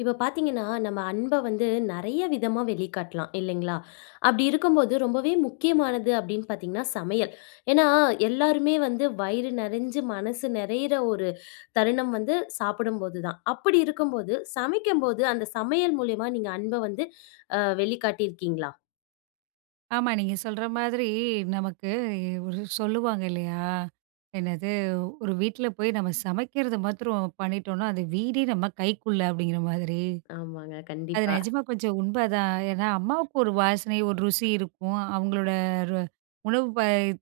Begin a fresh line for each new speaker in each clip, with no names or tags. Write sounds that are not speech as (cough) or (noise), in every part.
இப்போ பார்த்தீங்கன்னா, நம்ம அன்பை வந்து நெறைய விதமா வெளிக்காட்டலாம், இல்லைங்களா? அப்படி இருக்கும்போது, ரொம்பவே முக்கியமானது அப்படீன்னு பார்த்தீங்கன்னா சமையல். ஏன்னா, எல்லாருமே வந்து வயிறு நெறைஞ்சு, மனசு நெறையிற ஒரு தருணம் வந்து சாப்பிடும்போது தான். அப்படி இருக்கும்போது சமைக்கும்போது, அந்த சமையல் மூலியமா, நீங்க அன்பை வந்து அ வெளிக்காட்டியிருக்கீங்களா?
ஆமா, நீங்க சொல்ற மாதிரி நமக்கு ஒரு சொல்லுவாங்க இல்லையா? என்னது? "ஒரு வீட்ல போய் நம்ம சமைக்கிறத மாத்திரம் பண்ணிட்டோம்ன்னா, அந்த வீடே நம்ம கைக்குள்ள." அப்படீங்கிற மாதிரி.
ஆமாங்க.
அது
கண்டிப்பா.
நெஜமா கொஞ்சம் உண்மைதான். ஏன்னா, அம்மாவுக்கு ஒரு வாசனை, ஒரு ருசி இருக்கும். அவங்களோட ரு உணவு ப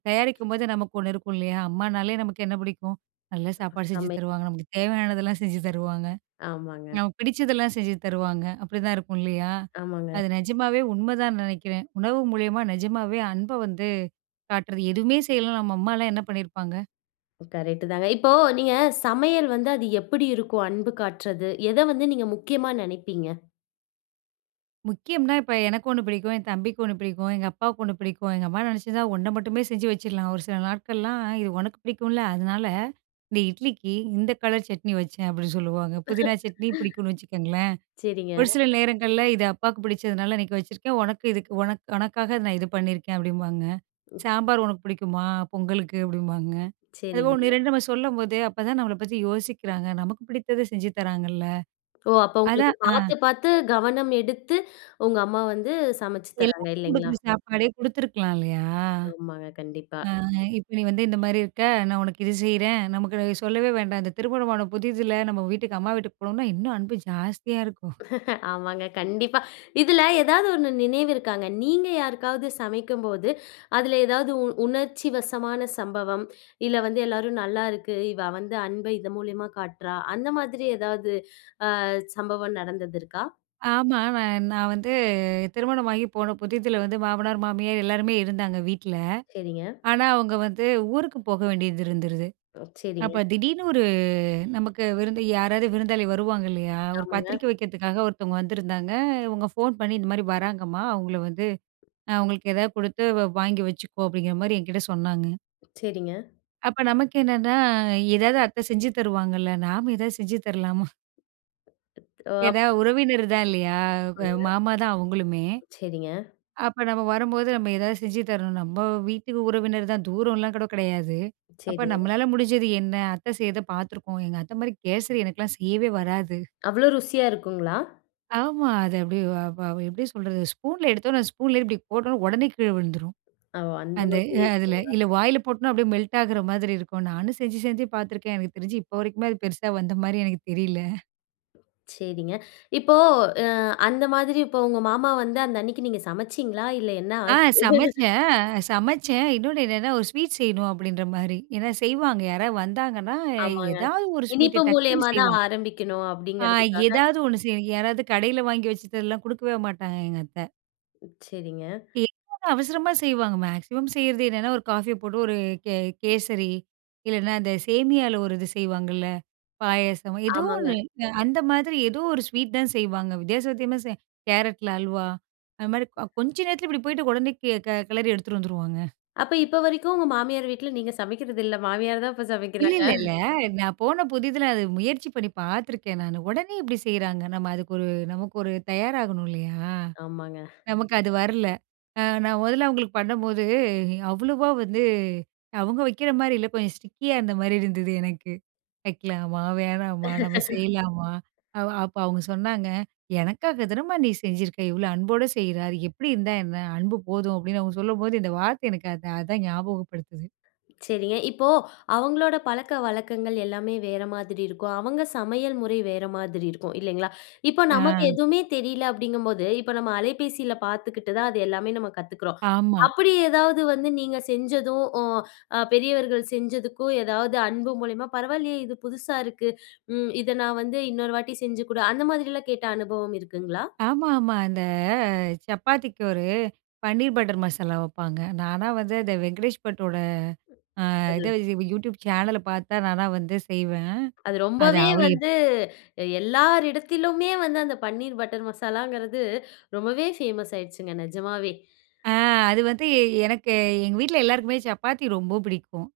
தயாரிக்கும்போது, நமக்கு ஒண்ணு இருக்கும் இல்லையா? அம்மானாலே நமக்கு என்ன பிடிக்கும்? "நல்ல
அ
சாப்பாடு செஞ்சு
சமை
தருவாங்க. நமக்கு தேவையானதெல்லாம் செஞ்சு தருவாங்க.
ஆமாங்க.
நமக்கு பிடிச்சதெல்லாம் செஞ்சு தருவாங்க." அப்படிதான் இருக்கும் இல்லையா?
ஆமாங்க.
அது நெஜமாவே உண்மைதான் நெனைக்கிறேன். உணவு மூலியமா நெஜமாவே அன்பை வந்து காட்டுறது. எதுவுமே செய்யலன்னா, நம்ம அம்மால்லாம் என்ன பண்ணியிருப்பாங்க?
ம் கரெக்டுதாங்க. இப்போ நீங்க சமையல் வந்து, அது எப்படி இருக்கும் அன்பு காட்டுறது? எத வந்து நீங்க முக்கியமா நெனைப்பீங்க?
முக்கியம்னா, இப்போ எனக்கு 1 பிடிக்கும், என் தம்பிக்கு 1 பிடிக்கும், எங்க அப்பாவுக்கு 1 பிடிக்கும். எங்க அம்மா நினைச்சிருந்தா, 1 மட்டுமே செஞ்சு வச்சுறலாம். ஒரு சில நாட்கள்லாம் "இது உனக்கு பிடிக்கும்ல, அதனால இந்த இட்லிக்கு இந்த கலர் சட்னி வச்சேன்." அப்படின்னு சொல்லுவாங்க. புதினா சட்னி பிடிக்கும்னு வச்சுக்கோங்களேன்.
(laughs) செரிங்க.
ஒரு சில நேரங்கள்ல "இது அப்பாவுக்கு பிடிச்சதுனால இன்னைக்கு வச்சிருக்கேன். உனக்கு இதுக்கு உனக்கு உனக்காக நான் இது பண்ணியிருக்கேன்." அப்படிம்பாங்க. "சாம்பார் உனக்கு பிடிக்குமா? பொங்கலுக்கு." அப்படிம்பாங்க. அது 1
செரிங்க.
2 நம்ம சொல்லும்போது, அப்ப தான் நம்மள பத்தி யோசிக்கிறாங்க. நமக்கு பிடிச்சது செஞ்சு தராங்கல்ல!
ஓ! அப்போ உங்களுக்கு
அதான் ஆ.
பார்த்து, பார்த்து கவனம் எடுத்து உங்க அம்மா வந்து சமைச்சி தராங்க
எல்லாருக்கும்
இல்லைங்களா?
கொடுக்குற சாப்பாடே கொடுத்துருக்கலாம் இல்லையா?
ஆமாங்க, கண்டிப்பா.
ஆ, இப்போ "நீ வந்து இந்த மாதிரி இருக்க. நான் உனக்கு இது செய்றேன்." நமக்கு சொல்லவே வேண்டாம். இந்த திருமணம் புதிதுல நம்ம வீட்டுக்கு அம்மா வீட்டுக்கு போணோம்னா இன்னும் அன்பு ஜாஸ்தியா இருக்கும்.
(laughs) ஆமாங்க, கண்டிப்பா. இதுல ஏதாது 1 நினைவு இருக்காங்க. நீங்க யாருக்காவது சமைக்கும்போது அதுல ஏதாது உ உணர்ச்சிவசமான சம்பவம். "இல்ல வந்து எல்லாரும் நல்லா இருக்கு. இவ வந்து அன்ப இதன் மூலியமா காட்டுறா." அந்த மாதிரி ஏதாது அ சம்பவம் நடந்தது இருக்கா?
ஆமா, நான் நான் வந்து திருமணமாகி போன புதிதுல வந்து மாமனார், மாமியார் எல்லாருமே இருந்தாங்க வீட்டில.
செரிங்க.
ஆனா அவங்க வந்து ஊருக்கு போக வேண்டியது இருந்துருது.
ஒ. செரிங்க.
அப்போ திடீர்னு ஒரு நமக்கு விருந்து யாராரு விருந்தாளி வருவாங்க இல்லையா, ஒரு
ஆமாங்க.
பத்திரிக்கை வைக்கிறதுக்காக ஒருத்தவங்க வந்திருந்தாங்க. இவங்க ஃபோன் பண்ணி, "இந்த மாதிரி வராங்கம்மா. அவங்கள வந்து, அ அவுங்களுக்கு ஏதாது கொடுத்து வாங்கி வச்சுக்கோ." அப்படிங்கிற மாதிரி என்கிட்ட சொன்னாங்க.
செரிங்க.
அப்ப நமக்கு என்னன்னா, "எதாவது அத்தை செஞ்சு தருவாங்கல்ல. நாம எதாவது செஞ்சு தரலாமா?"
ஒ, அப்
ஏனா உறவினர் தான் இல்லையா? க
சரிங்க.
மாமா தான் அவங்களுமே.
செரிங்க.
அப்போ நம்ம வரும்போது நம்ம ஏதாவது செஞ்சு தரணும். நம்ம வீட்டு உறவினர் தான் தூரம்லாம் கூட கிடையாது. அப்போ
செரி.
"நம்மளால முடிஞ்சது என்ன? அத்த செய்யறதை பார்த்துருக்கோம்." எங்க அத்தை மாதிரி கேசரி எனக்கெல்லாம் செய்யவே வராது.
அவ்ளோ ருசியா இருக்குங்களா?
ஆமா, அது அப்டி அ எப்படி சொல்றது, ஸ்பூன்ல எடுத்தோனே, ஸ்பூன்லேயே இப்படி போட்ட உடனே உடனே கீழே விழுந்துரும்.
ஓ! அந்த
அந்த அ
மாதிரியே இருக்குங்களா.
அதில, இல்ல வாயில போட்டனா அப்படியே மெல்ட் ஆகிற மாதிரி இருக்கும். நானும் செஞ்சு செஞ்சு பார்த்துருக்கேன். எனக்கு தெரிஞ்சு இப்ப வரைக்குமே அது பெருசா வந்த மாதிரி எனக்கு தெரியல.
செரிங்க. இப்போ அ அந்த மாதுரி இப்போ உங்க மாமா வந்து, அந்த அன்னிக்கு நீங்க சமைச்சீங்களா இல்ல என்ன
ஆ,
ஆச்சு? (laughs)
சமச்சேன். சமச்சேன். இன்னொன்னு என்னன்னா, ஒரு ஸ்வீட் செய்யணும் அப்படின்ற மாரி. ஏனா, செய்வாங்க யாராவது வந்தாங்கன்னா,
ஆமாங்க.
ஏதாவது ஒரு ஸ்வீட்ட
இனிப்பு
டக்குன்னு
மூலியமா தான்
செய்வாங்க.
ஆரம்பிக்கணும்
ஆ
அப்படிங்கிறதுக்காக.
ஏதாது ஒண்ணு செய்ய, யாராவது கடையில வாங்கி வச்சிட்டெல்லாம் குடுக்கவே மாட்டாங்க எங்கத்த.
செரிங்க.
(unintelligible) அவசரமா செய்வாங்க. மேக்ஸிமம் செய்றது என்னன்னா, ஒரு காஃபிய போட்டு ஒரு கே கேசரி, இல்லனா அந்த சேமியால ஒரு இது செய்வாங்கள்ல பாயாசம். ஏதோ ஒண்ணு
ஆமாங்க.
அந்த மாதிரி ஏதோ ஒரு ஸ்வீட் தான் செய்வாங்க. வித்தியாச வித்திமாச செய் கேரட்ல அல்வா, அந்த மாரி கொஞ்ச நேரத்தில இப்படி போய்ட்டு உடனே கெ க கெளறி எடுத்துட்டு வந்துருவாங்க.
அப்ப இப்ப வரைக்கும் உங்க மாமியார் வீட்ல நீங்க சமைக்கிறது இல்ல, மாமியார் தான் இப்போ சமைக்கிறாங்க.
இல்லல்லல்ல. நான் போன புதிதில அது முயற்சி பண்ணி பார்த்துருக்கே நானு. உடனே எப்படி செய்றாங்க. நம்ம அதுக்கு ஒரு நமக்கு ஒரு தயாராகணும் இல்லயா?
ஆமாங்க.
நமக்கு அது வரல. அ நான் மொதல்ல அவங்களுக்கு பண்ணும்போது, அவ்வளோவா வந்து அவுங்க வக்கிற மாரி இல்ல, கொஞ்சம் ஸ்டிக்கியா இருந்த மாரி இருந்தது. எனக்கு, வைக்கலாமா? வேணாமா? நம்ம
(laughs)
செய்யலாமா? அப்ப அவுங்க சொன்னாங்க. எனக்காக தனமா நீ செஞ்சிருக்க, இவ்வளோ அன்போட செய்யிற அது எப்படி இருந்தா என்ன? அன்பு போதும் அப்படின்னு அவங்க சொல்லும்போது, இந்த வார்த்தை எனக்கு அது அதான் ஞாபகப்படுத்துது.
செரிங்க. இப்போ அவங்களோட பழக்க வழக்கங்கள் எல்லாமே வேற மாதிரி இருக்கும். அவங்க சமையல் முறை வேற மாதிரி இருக்கும். இல்லைங்களா? இப்போ
ஆ.
நமக்கு எதுமே தெரியல அப்படிங்கும்போது, இப்ப நம்ம அலைபேசியில பார்த்துக்கிட்டு தான் அது எல்லாமே நம்ம கத்துக்கிறோம்.
ஆமா.
அப்படி ஏதாவது வந்து நீங்க செஞ்சதும், அ பெரியவர்கள் செஞ்சதுக்கும் எதாவது அன்பு மூலியமா, "பரவாயில்லையே, இது புதுசா இருக்கு. ம் இத நான் வந்து, இன்னொரு வாட்டி செஞ்சு குடு" அந்த மாரிலா கேட்ட அனுபவம் இருக்குங்களா?
ஆமாம்மா. இந்த அ சப்பாத்திக்கு ஒரு பன்னீர் பட்டர் மசாலா வப்பாங்க. நானா வந்து அந்த வெங்கடேஷ் பட்டோட, ஆ
அது.
இத யூடியூப் சேனல பார்த்தா நான்லாம் வந்து செய்வேன்.
அது
அத
ரொம்பவே
அவரு எப்
வந்து, எல்லாரிடத்திலுமே வந்து அந்த பன்னீர் பட்டர் மசாலங்கிறது ரொம்பவே ஃபேமஸ் ஆயிடுச்சுங்க நிஜமாவே.
ஆ அது வந்து எனக்கு, எங்க வீட்ல எல்லாருக்குமே சப்பாத்தி ரொம்ப பிடிக்கும்.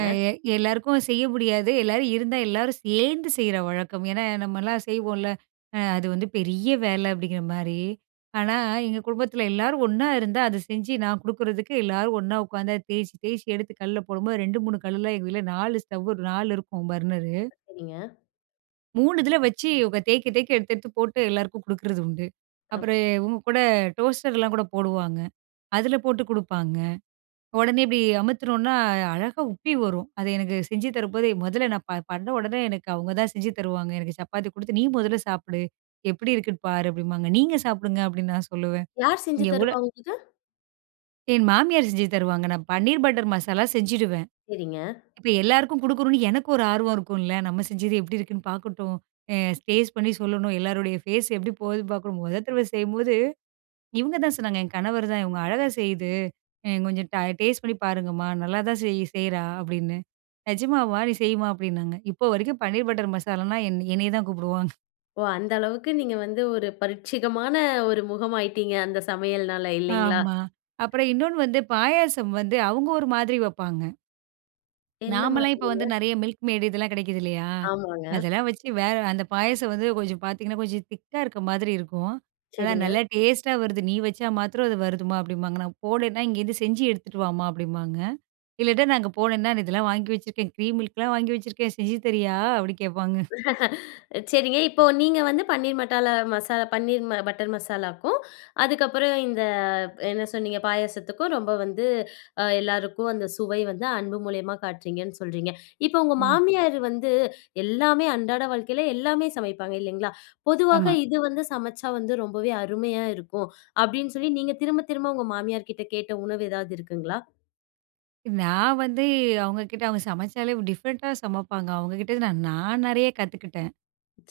அ எ எல்லாருக்கும் செய்ய முடியாது. எல்லாரும் இருந்தா எல்லாரும் சேர்ந்து செய்ற வழக்கம். ஏனா நம்மலா செய்வோல, அ அது வந்து பெரிய வேலை அப்படிங்கிற மாரி. ஆனா, எங்க குடும்பத்தில எல்லாரும் ஒண்ணா இருந்தா அது செஞ்சு நான் குடுக்குறதுக்கு எல்லாரும் ஒண்ணா உட்காந்து தேய்ச்சி, தேய்ச்சி எடுத்து கல்ல போடும்போது 2 3 கல்லுல, எங்க வீட்ல 4 ஸ்டவ்வு 4 இருக்கும் பர்னரு
சரிங்க.
3 இதில வச்சு, இவுங்க தேய்க்க தேய்க்க, எடுத்து எடுத்து போட்டு எல்லாருக்கும் குடுக்குறது உண்டு.
அம்
அப்புறம் இவுங்க கூட, டோஸ்டர்லாம் கூட போடுவாங்க. அதில போட்டு குடுப்பாங்க. உடனே இப்படி அமுத்துனோம்னா, அழகாக உப்பி வரும், அதை எனக்கு செஞ்சு தரும்போது மொதல்ல நான் ப பண்ண உடனே, எனக்கு அவுங்க தான் செஞ்சு தருவாங்க. எனக்கு சப்பாத்தி குடுத்து, "நீ முதல்ல சாப்பிடு. எப்படி இருக்குன்னு பாரு!" அப்படிம்பாங்க. "நீங்க சாப்பிடுங்க" அப்படின்னு நான் சொல்லுவேன்.
யார் செஞ்சு
இங்க எவ்வளோ
தருவா உங்களுக்கு?
என் மாமியார் செஞ்சு தருவாங்க. நான் பன்னீர் பட்டர் மசாலா செஞ்சுடுவேன்.
சரிங்க.
இப்ப எல்லாருக்கும் குடுக்கணும்னு எனக்கு ஒரு ஆர்வம் இருக்கும்ல! "நம்ம செஞ்சது எப்படி இருக்குன்னு பாக்கட்டும். அ டேஸ்ட் பண்ணி சொல்லணும். எல்லோருடைய ஃபேஸ் எப்படி போகுதுன்னு பார்க்கணும்!" மொத தடவை செய்யும்போது இவுங்க தான் சொன்னாங்க, என் கணவர் தான். "இவங்க அழகாக செய்யுது. அ கொஞ்சம் ட டேஸ்ட் பண்ணி பாருங்கம்மா. நல்லாதான் செய் செய்றா" அப்படின்னு. "நிஜமாவா! நீ செய்யுமா" அப்படின்னாங்க. இப்போ வரைக்கும் பன்னீர் பட்டர் மசாலான்னா என்னை என்னைய தான் கூப்பிடுவாங்க.
ஓ! அந்த அளவுக்கு நீங்க வந்து ஒரு 1 பரீட்சயமான 1 முகமாயிட்டீங்க. அந்த சமையல்னால, இல்லைங்களா?
ஆமா. அப்புறம் இன்னொண்ணு வந்து, பாயாசம் வந்து அவவுங்க ஒரு மாதிரி வப்பாங்க.
என்ன
நாமெல்லாம் இப்போ
மாதிரிங்க?
வந்து, நெறைய மில்க் மேய்டு, இதெல்லாம் கிடைக்குது இல்லையா,
ஆமாங்க.
அதெல்லாம் வச்சு வேற அந்த பாயாசம் வந்து கொஞ்சம் பாத்தீங்கன்னா, கொஞ்சம் திக்கா இருக்க மாதிரி இருக்கும். ஆனா,
சரிங்க.
"நல்லா டேஸ்ட்டா வருது. நீ வச்சா மாத்திரம் அது வருதும்மா." அப்பிடிம்பாங்க. நான் போனேன்னா, "இங்கேருந்து செஞ்சு எடுத்துகிட்டு வாம்மா" அப்படிம்பாங்க. இல்லாட்டா, நான் அங்க போனேனா, "நான் இதெல்லாம் வாங்கி வச்சுருக்கேன். கிரீம் மில்க்லாம் வாங்கி வச்சுருக்கேன். செஞ்சு தரியா?" அப்படி கேட்பாங்க
(laughs) அ சரிங்க. இப்போ, நீங்க வந்து பன்னீர் மசாலா மசாலா. பன்னீர் பட்டர் மசாலாக்கும், அதுக்கப்புறம் இந்த என்ன சொன்னீங்க? பாயாசத்துக்கும் ரொம்ப வந்து அ எல்லாருக்கும் அந்த சுவை வந்து அன்பு மூலியமா காட்றீங்கன்னு சொல்றீங்க. இப்போ உங்க
ம்.
மாமியாரு வந்து எல்லாமே அன்றாட வாழ்க்கைல எல்லாமே சமைப்பாங்க, இல்லைங்களா? பொதுவா,
ஆமா.
"இது வந்து சமைச்சா வந்து, ரொம்பவே அருமையா இருக்கும்" அப்படின்னு சொல்லி நீங்க திரும்ப-திரும்ப உங்கள் மாமியார்கிட்ட கேட்ட உணவு ஏதாவது இருக்குங்களா?
நான் வந்து, அவுங்க கிட்ட அவுங்க சமைச்சாலே டிஃபரண்ட்டா சமப்பாங்க. அவுங்க கிட்டருந்து நான் நெறய கத்துக்கிட்டேன்.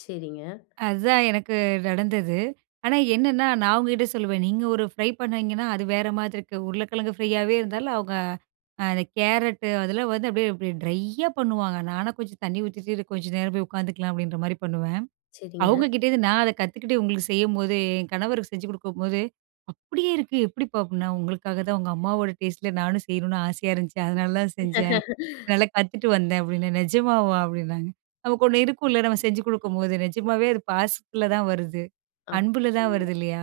செரிங்க.
அதான் எனக்கு நடந்தது. ஆனா, என்னான்னா, நான் அவுங்ககிட்ட சொல்லுவேன். நீங்க ஒரு ஃப்ரை பண்ணிங்கன்னா, அது வேற மாதிரிருக்கு. உருளைக்கிழங்கு ஃப்ரையாவே இருந்தாலும் அவுங்க அந்த கேரட் அதெல்லாம் வந்து, அப்படியே அப்படியே ட்ரையா பண்ணுவாங்க. நான்னா, கொஞ்சம் தண்ணீ ஊத்திட்டு சேரி கொஞ்சம் நேரம் போய் உக்காந்துக்கலாம், அப்படின்ற மாரி பண்ணுவேன். அவுங்க
செரிங்க.
கிட்டேருந்து, நான் அதை கத்துக்கிட்டு, உங்களுக்கு செய்யம்போதே, என் கணவருக்கு செஞ்சு குடுக்கும்போது, "அப்படியே இருக்கு, எப்டிப்பா?" அப்படின்னா. "உங்களுக்காக தான், உங்க அம்மாவோட டேஸ்ட்ல, நானும் செய்யணுனு ஆசையா இருந்துச்சு. அதனால தான் செஞ்சேன். நல்லா கத்துட்டு வந்தேன்" அப்படின்னேன். "நெஜமாவா?" அப்படின்னாங்க. நமக்கு ஒண்ணு இருக்கும்ல. நம்ம செஞ்சு குடுக்கும்போது, நெஜமாவே அது, பாசத்துல தான் வருது.
அப்
அன்புல
(unintelligible)
தான் வருது. இல்லையா?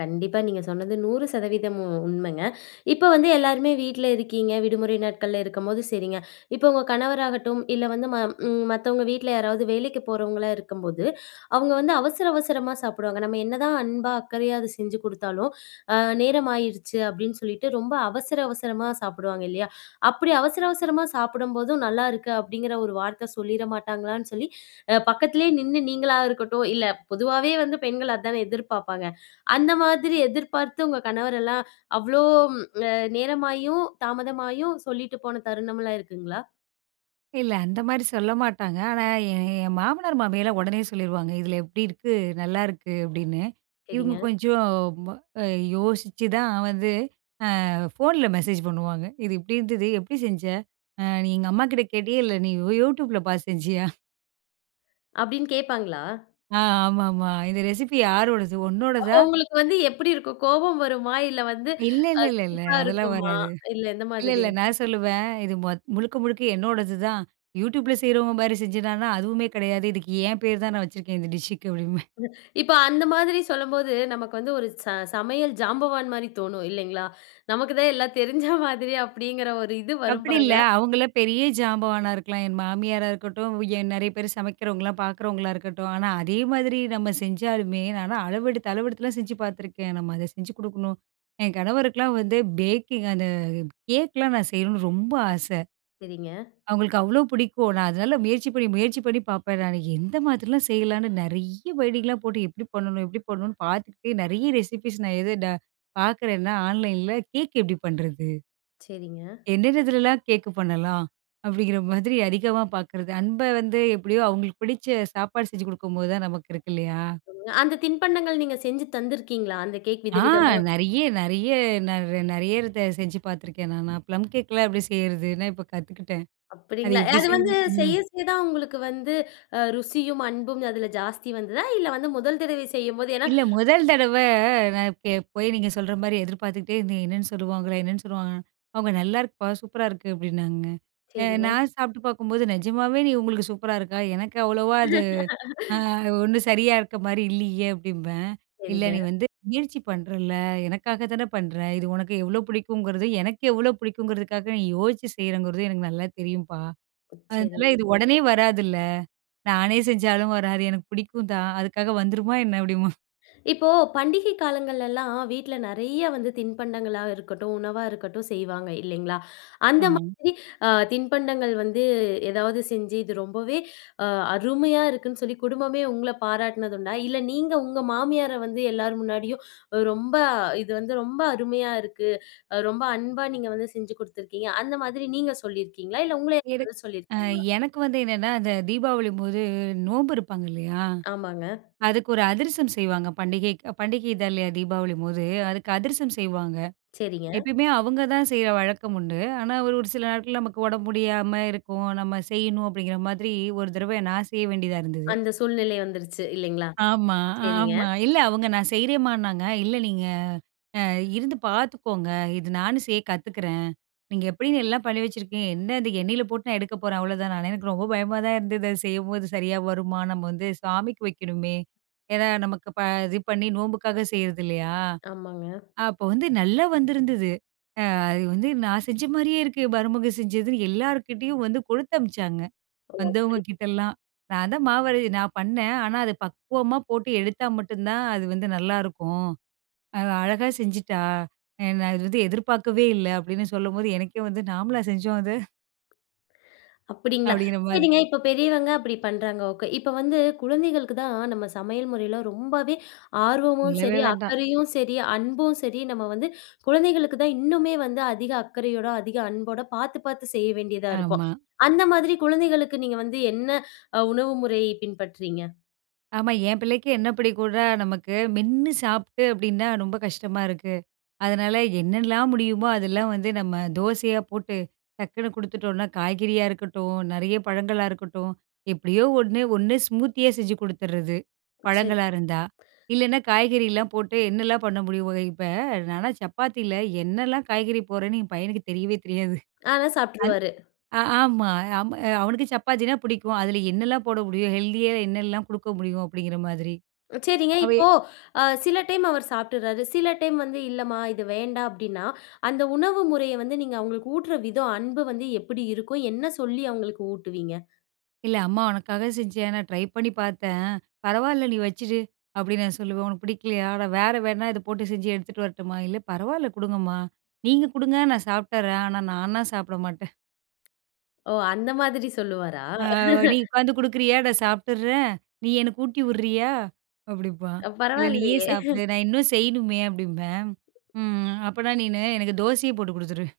கண்டிப்பா, நீங்க சொன்னது 100% உ உண்மங்க. இப்ப வந்து, எல்லாருமே வீட்ல இருக்கீங்க. விடுமுறை நாட்கள்ல, இருக்கம்போது சரிங்க. இப்ப உங்க கணவராகட்டும், இல்ல வந்து ம ம் மத்தவங்க வீட்ல யாராவது வேலைக்கு போறவங்களா இருக்கம்போது, அவுங்க வந்து, அவசர அவசரமா சாப்பிடுவாங்க. நம்ம என்னதான் அன்பா, அக்கறையா அத செஞ்சு குடுத்தாலும், அ, "நேரமாயிருச்சு" அப்படின்னு சொல்லிட்டு, ரொம்ப அவசர அவசரமா சாப்பிடுவாங்க இல்லையா? அப்படி அவசர அவசரமா, சாப்படம்போதும், "நல்லாயிருக்கு" அப்படிங்கிற ஒரு வார்த்த சொல்லிற மாட்டாங்களான்னு சொல்லி, அ, பக்கத்திலேயே நின்னு நீங்களா இருக்கட்டும் இல்ல பொதுவாவே வந்து, பெண்கள் அதானே எதிர்ப்பாப்பாங்க. அந்த மாதிரி எதிர்பார்த்து, உங்க கணவரெல்லாம், அவ்வளோ ம் நேரமாயும், தாமதமாயும், சொல்லிட்டு போன தருணம்லாம், இருக்குங்களா?
இல்லை. அந்த மாரி சொல்ல மாட்டாங்க. ஆனா, எ எ என் மாமனார், மாமியார்லாம் ஒடனே சொல்லிருவாங்க. "இதில எப்டி இருக்கு நல்லாயிருக்கு." அப்படின்னு. இவுங்க
சரிங்க.
கொஞ்சம் ம அ யோசிச்சுதான் வந்து அ ஃபோன்ல மெசேஜ் பண்ணுவாங்க. "இது இப்டி இருந்தது. எப்டி செஞ்ச? அ நீ எங்க அம்மாகிட்ட கேட்டியா? இல்ல, நீ யூ YouTubeல பாத்து செஞ்சியா?"
அப்படின்னு கேப்பாங்களா?
ஆ. ஆமாமா. "இந்த ரெசிபி யாரோடது?
அப்போ,
உன்னோடதா?"
உங்களுக்கு வந்து எப்படி இருக்கும்? கோபம் வருமா, இல்ல வந்து அ
இல்லல்லல.
சிரிப்பா
அதெல்லாம்
இருக்குமா?
வராது.
இல்ல எந்த
இல்ல
மாதிரி?
இல்ல. நான் சொல்லுவேன். "இது மொத் முழுக்க முழுக்க என்னோடது தான். YouTubeல செய்றவங்க மாரி செஞ்சதான்னா? அதுவுமே கெடையாது. இதுக்கு என் பேர் தான் நான் வச்சுருக்கேன். இந்த டிஷ்ஷுக்கு" அப்டின்ம்பேன்.
(unintelligible) இப்போ அந்த மாதிரி சொல்லும்போது. நமக்கு வந்து 1 ச சமையல் ஜாம்பவான் மாரி தோணும். இல்லைங்களா? நமக்கு தான் எல்லாம் தெரிஞ்ச மாதிரி, அப்படிங்கிற ஒரு இது வரும்
அப்படி
பாருங்க.
இல்ல. அவங்களலாம் பெரிய ஜாம்பவானா இருக்கலாம். என் மாமியாரா இருக்கட்டும், வ் ஏன் நெறைய பேரு சமைக்கிறவங்கல்லாம் பாக்குறவங்களா இருக்கட்டும், ஆனா, அதே மாதிரி நம்ம செஞ்சாலுமே நான்லாம் அளவெடுத்து அளவெடுத்தலாம் செஞ்சு பாத்துருக்கேன். நம்ம அதை செஞ்சு கு டுக்கணும் என் கணவருக்கெலாம் வந்து பேக்கிங் அந்த கேக்கலாம் நான் செய்யணும்னு ரொம்ப ஆசை.
சரிங்க.
அவுங்களுக்கு அவ்வளோ பிடிக்கும். நான் அதனால முயற்சி பண்ணி முயற்சி பண்ணி பாப்பேன், நானு. எந்த மாதிரிலாம் செய்யலான்னு, நெறைய வேடிங்லாம் போட்டு எப்படி பண்ணனும்? எப்படி பண்ணனும்ன்னு பாத்துகிட்டே, நெறய ரெசிப்பீஸ் நான் எது ட பாக்குறேன்னா, onlineல, கேக் எப்டி பண்ணுறது?
சரிங்க.
"என்னன்னதுல்லலாம் கேக்கு பண்ணலாம்?" அப்படிங்கிற மாதிரி அதிகமா பாக்குறது. அன்ப வந்து எப்படியோ, அவுங்களுக்கு பிடிச்ச சாப்பாடு செஞ்சு குடுக்கும்போது தான் நமக்கு இருக்கு, இல்லையா.
சொல்லுங்க. அந்த தின்பண்டங்கள் நீங்க செஞ்சு தந்திருக்கீங்களா? அந்த கேக்
ஆ
விதவிதமா?
நெறைய நெறைய நான் ரா நெறையா தடவ செஞ்சு பாத்துருக்கேன் நான். நான் ப்ளம் கேக்லாம் எப்படி செய்யறதுன்னா இப்போ கத்துக்கிட்டேன். அது
அப்படீங்களா?
எப்படி
அது வந்து
செய்வேன்?
செய்ய
ம்.
செய்ய தான் உங்களுக்கு வந்து அ ருசியும், அன்பும் அதில ஜாஸ்தி வந்துதா? இல்ல வந்து முதல் தடவை செய்யும்போது ஏன்னா
இல்ல. முதல் தடவை நான் இப்ப போய் நீங்க சொல்ற மாரி, எதிர்பாத்துகிட்டே இருந்தேன். என்னான்னு சொல்லுவாங்களோ? என்னான்னு சொல்லுவாங்களோன்னு. அவுங்க, "நல்லாருக்குப்பா. சூப்பரா இருக்கு" அப்டின்னாங்க. அ
சரிங்க.
நான் சாப்பிட்டு பாக்கும்போது, "நெஜமாவே நீ உங்களுக்கு சூப்பரா இருக்கா? எனக்கு அவ்வளவா அது, அ
(laughs)
ஒண்ணும் சரியா இருக்க மாரி இல்லியே" அப்டிம்பேன். "இல்ல.
சரிங்க.
நீ வந்து முயற்சி பண்றல்ல! எனக்காக தானே பண்ணுற? இது உனக்கு எவ்வளோ பிடிக்குங்கிறது எனக்கு எவ்ளோ பிடிக்குங்கிறதுக்காக, நீ யோசிச்சு செய்றேங்கிறது, எனக்கு நல்லா தெரியும்ப்பா.
அ,
அதனால
சரிங்க.
இது உடனே வராதுல்ல! நானே செஞ்சாலும் வராது. எனக்கு பிடிக்கும் தான். அதுக்காக வந்துருமா என்ன?" அப்பிடீம்பாங்க.
இப்போ, பண்டிகை காலங்களலாம், வீட்ல நெறைய வந்து, தின்பண்டங்களா இருக்கட்டும், உணவா இருக்கட்டும் செய்வாங்க, இல்லைங்களா. அந்த
ஆமாங்.
மாதிரி, அ தின்பண்டங்கள் வந்து ஏதாவது செஞ்சு, இது ரொம்பவே அ அருமையா இருக்குன்னு சொல்லி, குடும்பமே உங்ள பாராட்டினது உண்டா? இல்ல, நீங்க உங்க மாமியார வந்து எல்லார் முன்னாடியும், "ரொம்ப இது வந்து ரொம்ப அருமையா இருக்கு. ரொம்ப அன்பா நீங்க வந்து, செஞ்சு குடுத்துருக்கீங்க." அந்த மாதிரி, நீங்க சொல்லிருக்கீங்களா? இல்ல, உங்கள
எனக்
(unintelligible)
அ
சொல்லிருக்காங்களா?
எனக்கு வந்து என்னன்னா, அந்த தீபாவளிபோது நோம்பு இருப்பாங்க இல்லையா,
ஆமாங்க.
அதுக்கு ஒரு அதிர்சம் செய்வாங்க, பண்டிகைக்கு. பண்டிகைதா இல்லையா, தீபாவளிம்போது. அதுக்கு அதிர்சம் செய்வாங்க.
செரிங்க.
எப்பயுமே அவுங்க தான், செய்ற வழக்கம் உண்டு. ஆனா, ஒரு ஒரு சில நாட்கள், நமக்கு உடம்பு முடியாம இருக்கும். "நம்ம செய்யணும்." அப்படிங்கிற மாதிரி, 1 தடவ நான் செய்ய வேண்டியதா இருந்தது.
அந்த சூழ்நிலை வந்துருச்சு, இல்லைங்களா,
ஆமா,
செரிங்க.
ஆமா. இல்ல, அவுங்க நான் செய்றேன்மான்னாங்க. "இல்ல நீங்க, அ இருந்து பாத்துக்கோங்க. இது நானும் செய்ய கத்துக்கிறேன். நீங்க எப்படின்னு, எல்லாம் பண்ணி வச்சிருக்கீங்க. என்ன இது எண்ணெயில போட்டு, நான் எடுக்க போறேன்," அவ்ளோ தானே! எனக்கு ரொம்ப பயமா தான் இருந்தது, அது செய்யம்போது. "சரியா வருமா? நம்ம வந்து சாமிக்கு வைக்கணுமே." ஏன்னா நமக்கு ப இது பண்ணி நோம்புக்காக செய்றது இல்லையா.
ஆமாங்க.
அப்ப வந்து, நல்லா வந்திருந்தது. ''அ அது வந்து நான் செஞ்ச மாரியே இருக்கு, மருமக செஞ்சதுன்னு'' எல்லார்கிட்டயும் வந்து கொடுத்தமிச்சாங்க, வந்தவங்க கிட்டலாம். நான் தான் மாவரை நான் பண்ணேன். ஆனா, அது பக்குவமா போட்டு எடுத்தா மட்டுந்தான் அது வந்து நல்லாருக்கும். அவ அழகா செஞ்சுட்டா. நான் இது வந்து எதிர்பார்க்கவே இல்ல. அப்டின்னு சொல்லம்போது, எனக்கே வந்து, "நாமள செஞ்சோம், அது?"
அப்பிடிங்களா?
அப்டிங்கிற மாதி
சரிங்க, இப்போ பெரியவங்க அப்டி பண்றாங்க, ஓகே! இப்போ வந்து, குழந்தைகளுக்கு தான் நம்ம சமையல் முறையில ரொம்பவே ஆர்வமும்
சொல்லவே
சரி,
வேண்டாம்.
அக்கறையும் சரி, அன்பும் சரி நம்ம வந்து, குழந்தைகளுக்கு தான் இன்னுமே வந்து, அதிக அக்கறையோட, அதிக அன்போட பாத்து பாத்து செய்ய வேண்டியதா இருக்கும்.
ஆமா.
அந்த மாதிரி குழந்தைகளுக்கு, நீங்க வந்து என்ன அ உணவு முறையை பின்பற்றுறீங்க?
ஆமா. என் பிள்ளைக்கு என்ன புடிக்கும்ன்னா? நமக்கு மென்னு சாப்புட்டு அப்டின்னா ரொம்ப கஷ்டமா இருக்கு. அதனால, என்னாலாம் முடியுமோ? அதெல்லாம் வந்து நம்ம தோசையா போட்டு, டக்குனு கொடுத்துட்டோம்னா, காய்கறியா இருக்கட்டும், நெறைய பழங்களா இருக்கட்டும், எப்படியோ 1. 1 ஸ்மூத்தியா செஞ்சு குடுத்துடுர்றது.
சரி.
பழங்களா இருந்தா. இல்லைன்னா காய்கறில்லாம் போட்டு என்னலாம் பண்ண முடியுமோங்க? இப்ப நான்லாம் சப்பாத்தில, என்னாலாம் காய்கறி போடுறேன்னு என் பையனுக்கு தெரியவே தெரியாது.
ஆனா,
அது
சாப்புட்டுருவாரு!
ஆ ஆமா அ ஆமா. அவனுக்கு சப்பாத்தினா பிடிக்கும். அதில என்னலாம் போட முடியும்? ஹெல்த்தியா என்னலாம் குடுக்க முடியும்? அப்படிங்கிற மாதிரி.
ம் சரிங்க.
அவன்
இப்போ, அ சில டைம் அவர் சாப்ட்டுர்றாரு. சில டைம் வந்து, "இல்லம்மா இது வேண்டாம்" அப்டீன்னா, அந்த உணவு முறைய வந்து, நீங்க அவுங்களுக்கு ஊட்டுற விதம் அன்பு வந்து எப்பிடி இருக்கும்? என்ன சொல்லி அவுங்களுக்கு ஊட்டுவீங்க?
"இல்ல. அம்மா உனக்காக செஞ்சேன். நான் ட்ரை பண்ணி பார்த்தேன். பரவால்ல, நீ வச்சுடு." அப்டின்னு நான் சொல்லுவேன். "உனக்கு பிடிக்கலையா? நான் வேற வேணா, இத போட்டு செஞ்சு எடுத்துட்டு வரட்டுமா?" `இல்ல, பரவால்ல குடுங்கம்மா. நீங்க குடுங்க. நான் சாப்ட்டர்றேன். ஆனா, நானா சாப்ட மாட்டேன்.'
ஓ! அந்த மாதிரி சொல்லுவாரா?
ஆ. `நீ
(laughs)
உட்காந்து குடுக்குறியா? நான் சாப்ட்டுர்றேன். நீ எனக்கு ஊட்டி விட்றியா?' அப்படிம்பான்.
அ
"இல்ல, நீயே
பரவால்லையே.
சாப்புடு.
(laughs)
நான் இன்னும் செய்யணுமே" அப்பிடீம்பேன். `ம். அப்பனா, நீனு எனக்கு தோசையே போட்டு குடுத்துரு.'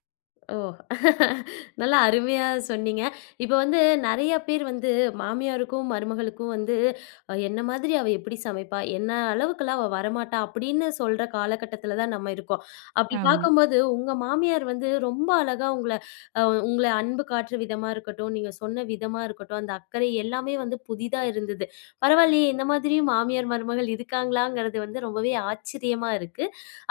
ஓ! (laughs) நல்லா அருமையா சொன்னீங்க. இப்போ வந்து நிறையா பேர் வந்து, மாமியாருக்கும், மருமகளுக்கும் வந்து, "என்ன மாதிரி அவ எப்படி சமைப்பா? என்ன அளவுக்கெல்லாம் அவ வரமாட்டா?" அப்டின்னு சொல்ற காலகட்டத்தில தான் நம்ம இருக்கோம். அப்டி
ஆமா.
பார்க்கும்போது, உங்க மாமியார் வந்து ரொம்ப அழகா உங்கள அ உங்கள அன்பு காட்டுற விதமா இருக்கட்டும், நீங்க சொன்ன விதமா இருக்கட்டும், அந்த அக்கறை எல்லாமே வந்து புதிதா இருந்தது. பரவால்லையே! இந்த மாதிரியும் மாமியார், மருமகள் இருக்காங்களாங்கிறது வந்து ரொம்பவே ஆச்சரியமா இருக்கு.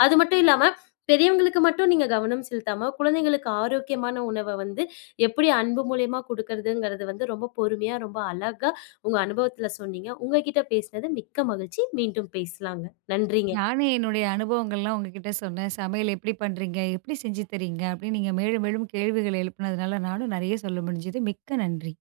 அது மட்டும் இல்லாம, பெரியவங்களுக்கு மட்டும், நீங்க கவனம் செலுத்தாம, குழந்தைகளுக்கு ஆரோக்கியமான உணவ வந்து, எப்படி அன்பு மூலியமா கொடுக்கறதுங்கிறது வந்து ரொம்ப பொறுமையா, ரொம்ப அழகா உங்க அனுபவத்தில சொன்னீங்க. உங்க கிட்ட பேசினது மிக்க மகிழ்ச்சி. மீண்டும் பேசலாங்க. நன்றிங்க.
நானும், என்னுடைய அனுபவங்கள்லாம் உங்ககிட்ட சொன்னேன். "சமையல் எப்படி பண்றீங்க? எப்படி செஞ்சு தர்றீங்க? "அப்டின்னு நீங்க மேலும், மேலும் கேள்விகள் எழுப்பினதுனால, நானும் நிறைய சொல்ல முடிஞ்சது. மிக்க நன்றி.